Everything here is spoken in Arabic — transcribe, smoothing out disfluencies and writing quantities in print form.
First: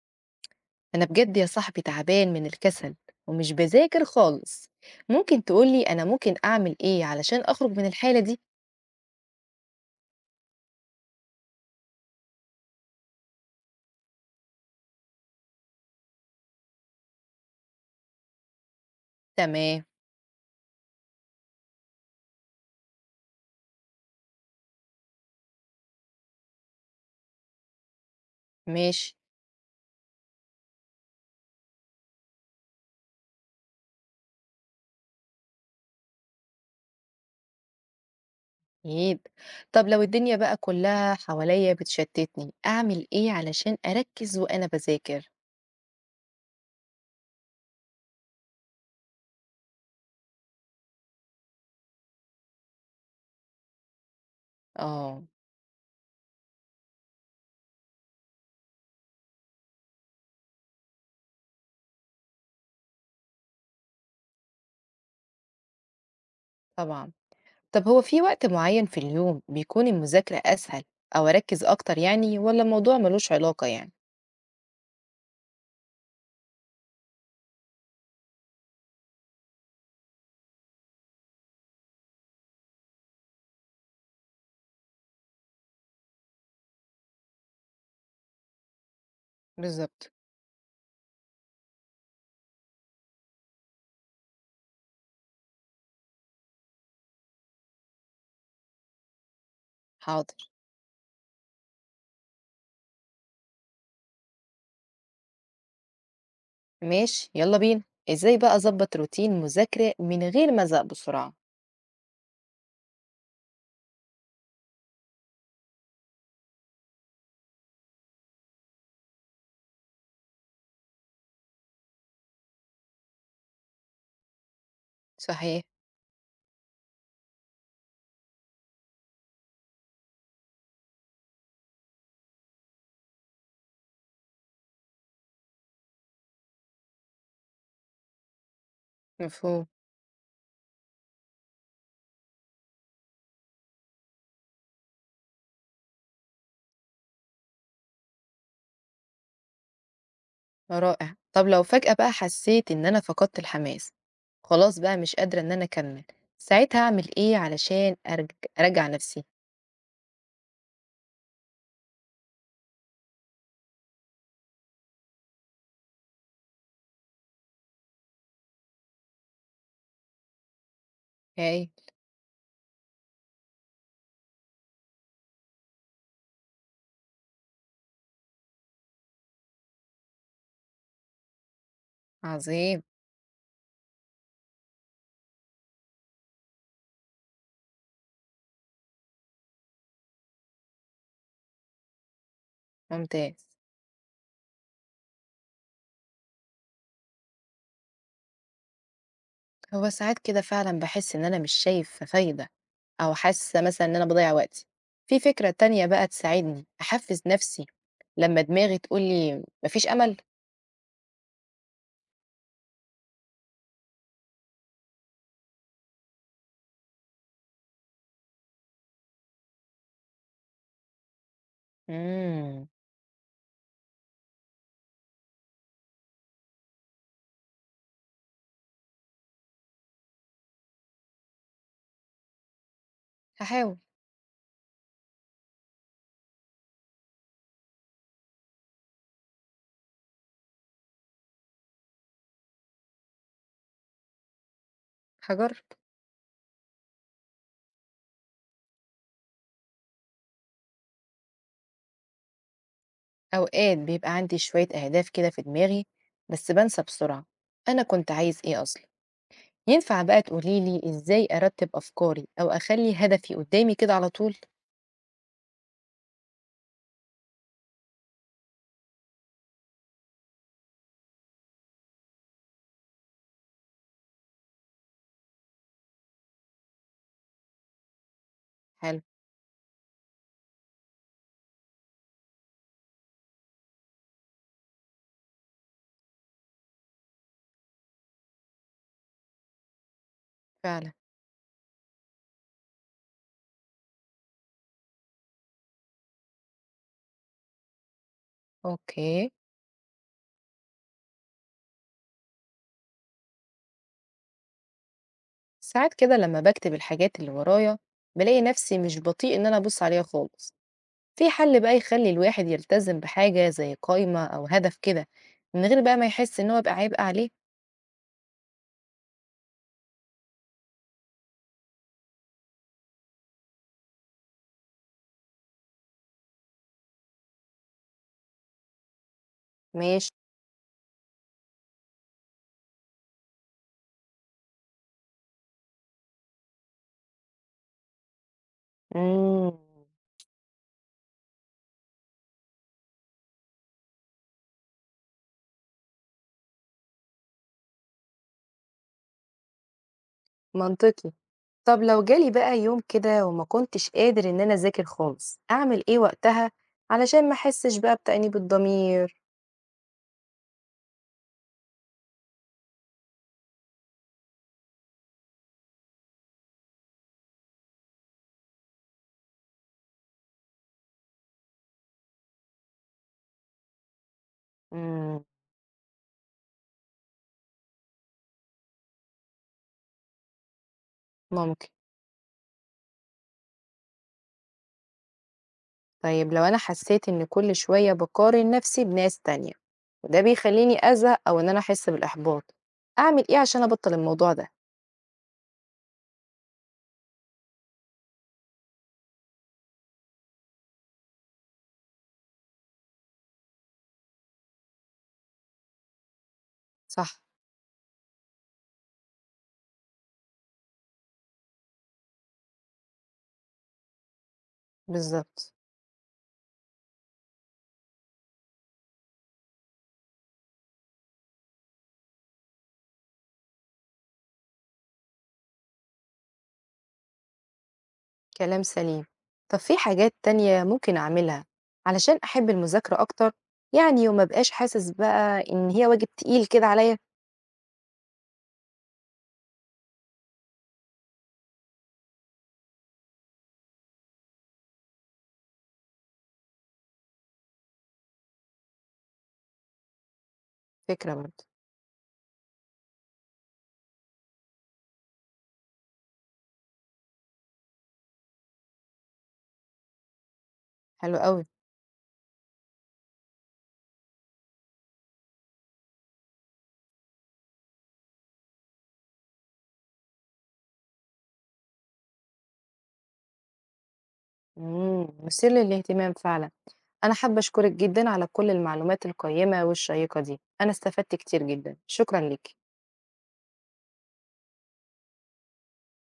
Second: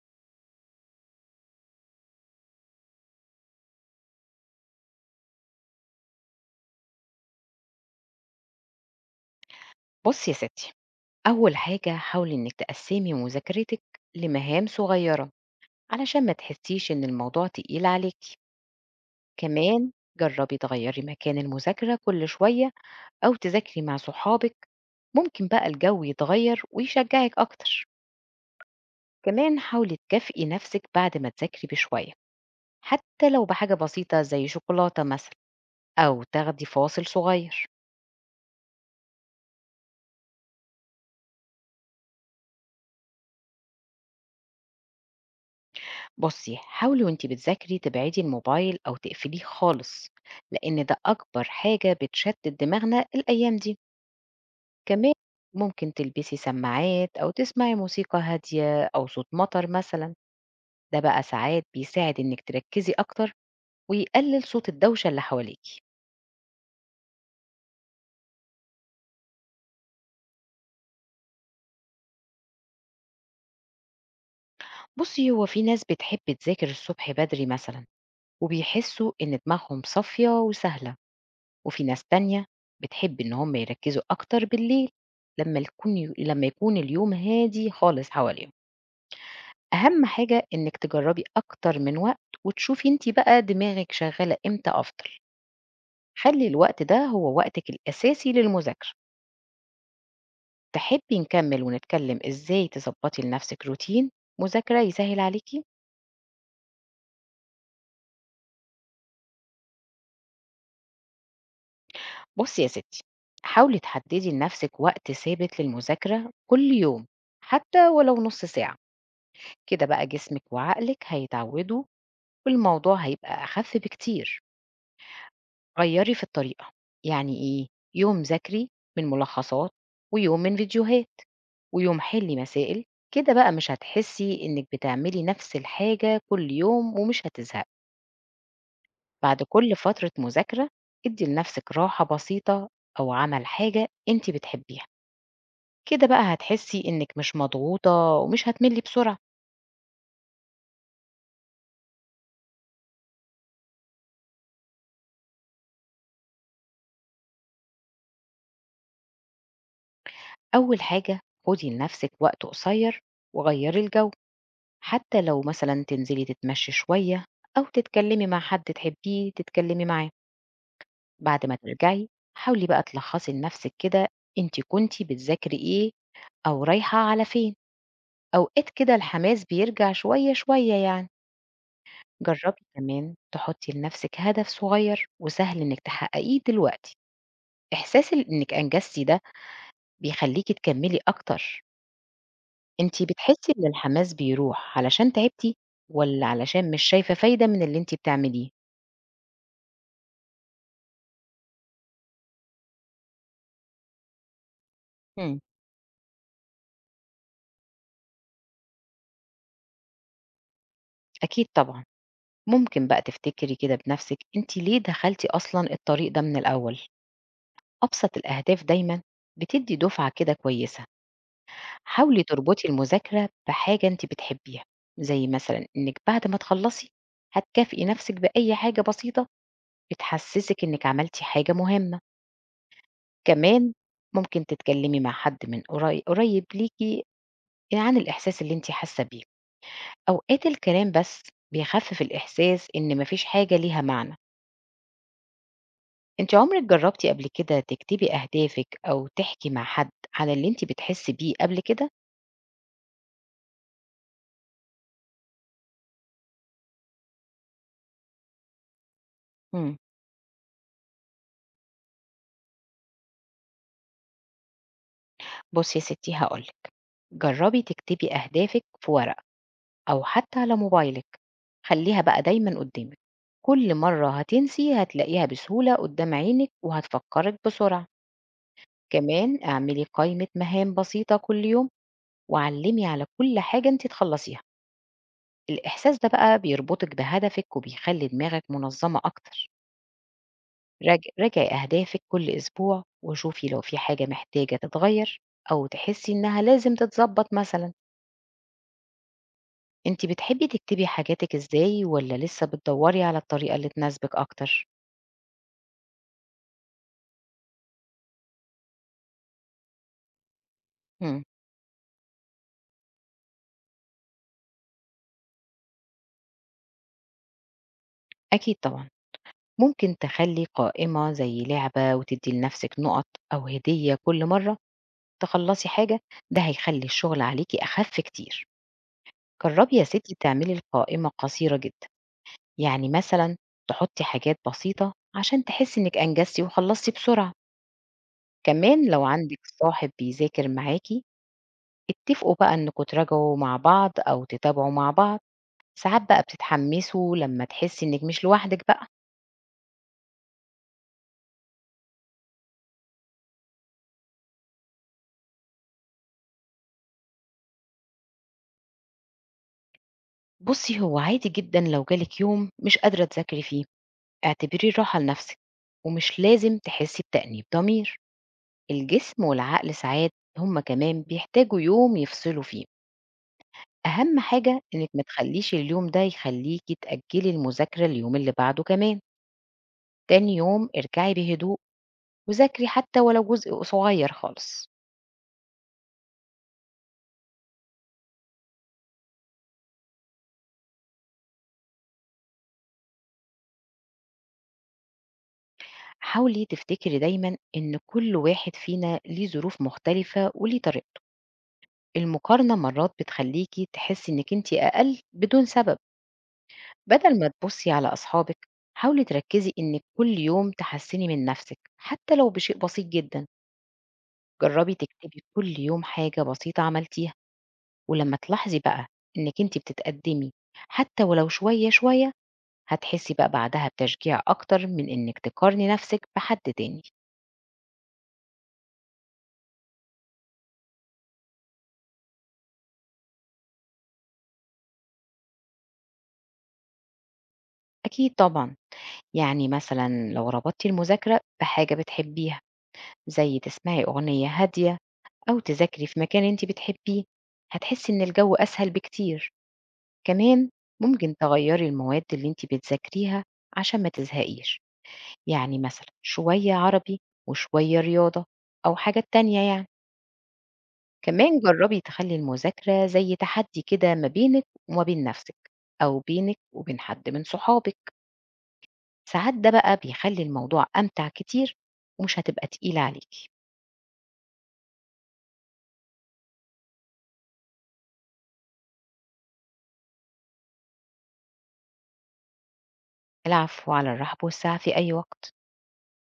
أنا بجد يا صاحبي تعبان من الكسل، ومش بذاكر خالص. ممكن تقولي أنا ممكن أعمل إيه علشان أخرج من الحالة دي؟ بُصّي يا ستي، أول حاجة حاولي إنِّك تقسّمي مذاكرتِك لمهام صغيّرة علشان ما تحسّيش إن الموضوع تقيل عليكِ، تمام. كمان جرّبي تغيّري مكان المذاكرة كل شوية أو تذاكري مع صحابِك، ممكن بقى الجو يتغيّر ويشجّعِك أكتر، ماشي. كمان حاولي تكافئي نَفْسِك بعد ما تذاكري بشوية، حتى لو بحاجة بسيطة زي شوكولاتة مثلًا أو تاخدي فاصل صغير. أكيد. طب لو الدنيا بقى كلها حواليا بتشتتني، أعمل إيه علشان أركز وأنا بذاكر؟ بصي حاولي وانتي بتذاكري تبعدي الموبايل أو تقفليه خالص لأن ده أكبر حاجة بتشتت دماغنا الأيام دي. كمان آه. ممكن تلبسي سماعات أو تسمعي موسيقى هادية أو صوت مطر مثلا، ده بقى ساعات بيساعد إنك تركزي أكتر ويقلل صوت الدوشة اللي حواليكي. طبعا. طب هو في وقت معين في اليوم بيكون المذاكرة أسهل، أو أركز أكتر يعني، ولا الموضوع ملوش علاقة يعني؟ بصي هو في ناس بتحب تذاكر الصبح بدري مثلا وبيحسوا إن دماغهم صافية وسهلة، وفي ناس تانية بتحب إن هم يركزوا أكتر بالليل لما يكون اليوم هادي خالص حواليهم. أهم بالظبط. حاجة إنك تجربي أكتر من وقت وتشوفي أنت بقى دماغك شغالة إمتى أفضل، خلي الوقت ده هو وقتك الأساسي للمذاكرة. حاضر. تحبي نكمل ونتكلم إزاي تظبطي لنفسك روتين مذاكرة يسهل عليكي؟ ماشي، يلا بينا. إزاي بقى أظبط روتين مذاكرة من غير ما أزهق بسرعة؟ بصي يا ستي حاولي تحددي لنفسك وقت ثابت للمذاكرة كل يوم حتى ولو نص ساعة، كده بقى جسمك وعقلك هيتعودوا والموضوع هيبقى أخف بكتير. صحيح. غيّري في الطريقة، يعني إيه، يوم ذاكري من ملخصات ويوم من فيديوهات ويوم حلّي مسائل، كده بقى مش هتحسّي إنِّك بتعملي نفس الحاجة كل يوم ومش هتزهقي، بعد مفهوم. كل فترة مذاكرة ادّي لنفسِك راحة بسيطة أو عمل حاجة أنتِ بتحبيها، كده بقى هتحسّي إنِّك مش مضغوطة ومش هتملّي بسرعة. رائع. طب لو فجأة بقى حسيت إن أنا فقدت الحماس، خلاص بقى مش قادرة إن أنا أكمل، ساعتها أعمل إيه علشان أرجّع نفسي؟ أول حاجة خُدي لنفسِك وقت قصير وغيّري الجو. حتى لو مثلًا تنزلي تتمشي شوية أو تتكلمي مع حد تحبيه تتكلمي معاه، بعد ما هايل. تمام. ترجعي حاولي بقى تلخّصي لنفسِك كده أنتِ كنتِ بتذاكري إيه أو رايحة على فين، أوقات كده الحماس بيرجع شوية شوية يعني. جرّبي عظيم. كمان تحطّي لنفسِك هدف صغير وسهل إنِّك تحققيه دلوقتي، إحساس إنِّك أنجزتِ ده بيخلّيكِ تكمّلي أكتر. أنتِ ممتاز. بتحسّي إن الحماس بيروح علشان تعبتِ والّا علشان مش شايفة فايدة من اللي أنتِ بتعمليه؟ هو ساعات كده فعلًا باحس إن أنا مش شايفة فايدة، أو حاسة مثلًا إن أنا باضيّع وقتي. في إمم، فكرة تانية بقى تساعدني أحفّز نفسي لمّا دماغي تقول لي ما فيش أمل؟ أكيد طبعًا، ممكن بقى تفتكري كده بنفسِك أنتِ ليه دخلتِ أصلًا الطريق ده من الأول، أبسط الأهداف دايمًا بتدّي دُفعة كده كويسة، حاولي إمم. تربطي المذاكرة بحاجة أنتِ بتحبيها، زي مثلًا إنِّك بعد ما تخلّصي هتكافئي نفسِك بأي حاجة بسيطة بتحسّسِك إنِّك عملتِ حاجة مهمة، كمان هاحاول. ممكن تتكلّمي مع حد من قريب ليكِ عن الإحساس اللي أنتِ حاسة بيه، أوقات الكلام بس بيخفِّف الإحساس إن ما فيش حاجة ليها معنى. هاجرّب. أنتِ عمرِك جرّبتِ قبل كده تكتبي أهدافِك أو تحكي مع حد عن اللي أنتِ بتحسّي بيه قبل كده؟ أوقات بيبقى عندي شوية أهداف كده في دماغي، بس بنسى بسرعة. أنا كنت عايز إيه أصلا؟ إمم، ينفع بقى تقوليلي إزاي أرتب أفكاري أو أخلي هدفي قدامي كده على طول؟ بُصّي يا ستّي هاقول لِك، جرّبي تكتبي أهدافِك في ورقة أو حتى على موبايلِك، خلّيها بقى دايمًا قدّامِك، كل مرّة هتنسي هتلاقيها بسهولة قدّام عينِك وهتفكّرِك بسرعة، حلو. كمان اعملي قائمة مهام بسيطة كل يوم وعلّمي على كل حاجة أنتِ تخلّصيها، الإحساس ده بقى بيربطِك بهدفِك وبيخلّي دماغِك منظّمة أكتر. فعلا. راجعي أهدافِك كل أسبوع، وشوفي لو في حاجة محتاجة تتغيّر أو تحسّي إنها لازم تتضبّط مثلًا. أوكي. أنتِ بتحبّي تكتبي حاجاتِك إزاي والّا لسه بتدوّري على الطريقة اللي تناسبِك أكتر؟ ساعات كده لما بكتب الحاجات اللي ورايا، بلاقي نفسي مش بطيء إن أنا أبص عليها خالص. إمم، في حل بقى يخلي الواحد يلتزم بحاجة زي قائمة أو هدف كده، من غير بقى ما يحس إن هو بقى عبء عليه؟ أكيد طبعًا. ممكن تخلّي قائمة زي لعبة وتدّي لنَفْسِك نُقط أو هدية كل مرّة تخلّصي حاجة، ده هيخلّي الشُغل عليكِ أخَف كتير. جرّبي يا ماشي. ستّي تعملي القائمة قصيرة جدًا، يعني مثلًا تحُطّي حاجات بسيطة عشان تحسّي إنِّك أنجزتِ وخلّصتِ بسرعة. كمان لو عندِك مم. صاحب بيذاكر معاكِ، اتفقوا بقى إنكم تراجعوا مع بعض أو تتابعوا مع بعض، ساعات بقى بتتحمسوا لمّا تحسّي إنِّك مش لوحدِك بقى. منطقي. طب لو جالي بقى يوم كده وما كنتش قادر إن أنا أذاكر خالص، أعمل إيه وقتها علشان ما أحسش بقى بتأنيب الضمير؟ بُصّي، هو عادي جدًا لو جالِك يوم مش قادرة تذاكري فيه، اعتبريه راحة لنفسِك، ومش لازم تحسّي بتأنيب ضمير. الجسم والعقل ساعات هم كمان بيحتاجوا يوم يفصلوا فيه. أهم حاجة إنِّك ما إمم. تخلّيش اليوم ده يخلّيكِ تأجّلي المذاكرة لليوم اللي بعده كمان. تاني يوم ارجعي بهدوء ممكن. وذاكري حتى ولو جزء صغير خالص. طيب لو أنا حسيت إن كل شوية باقارن نفسي بناس تانية، وده بيخلّيني أزهق أو إن أنا أحس بالإحباط، أعمل إيه عشان أبطّل الموضوع ده؟ حاولي تفتكري دايما إن كل واحد فينا ليه ظروف مختلفة وليه طريقته، المقارنة مرات بتخليكي تحسي إنك أنت أقل بدون سبب، صح. بدل ما تبصي على أصحابك حاولي تركزي إنك كل يوم تحسني من نفسك حتى لو بشيء بسيط جدا، جربي تكتبي بالضبط. كل يوم حاجة بسيطة عملتيها، ولما تلاحظي بقى إنك أنت بتتقدمي حتى ولو شوية شوية هتحسي بقى بعدها بتشجيع أكتر من إنِك تقارني نفسِك بحد تاني. كلام سليم. طب في حاجات تانية ممكن أعملها علشان أحب المذاكرة أكتر، يعني وما أبقاش حاسس بقى إن هي واجب تقيل كده عليَّ؟ أكيد طبعا، يعني مثلا لو ربطتي المذاكرة بحاجة بتحبيها زي تسمعي أغنية هادية أو تذاكري في مكان أنت بتحبيه هتحسي إن الجو أسهل بكتير. كمان ممكن فكرة برضه. تغيري المواد اللي أنت بتذاكريها عشان ما تزهقيش، يعني مثلا شوية عربي وشوية رياضة أو حاجة تانية يعني. حلو كمان أوي. جربي تخلي المذاكرة زي تحدي كده ما بينك وما بين نفسك أو بينك وبين حد من صحابك، ساعات ده بقى بيخلي الموضوع أمتع كتير ومش هتبقى تقيلة عليك. مثير للاهتمام فعلًا. أنا حابة أشكرِك جدًا على كل المعلومات القيّمة والشيّقة دي، أنا استفدت كتير جدًا، شكرًا ليكِ. العفو على الرحب والسعة في أي وقت.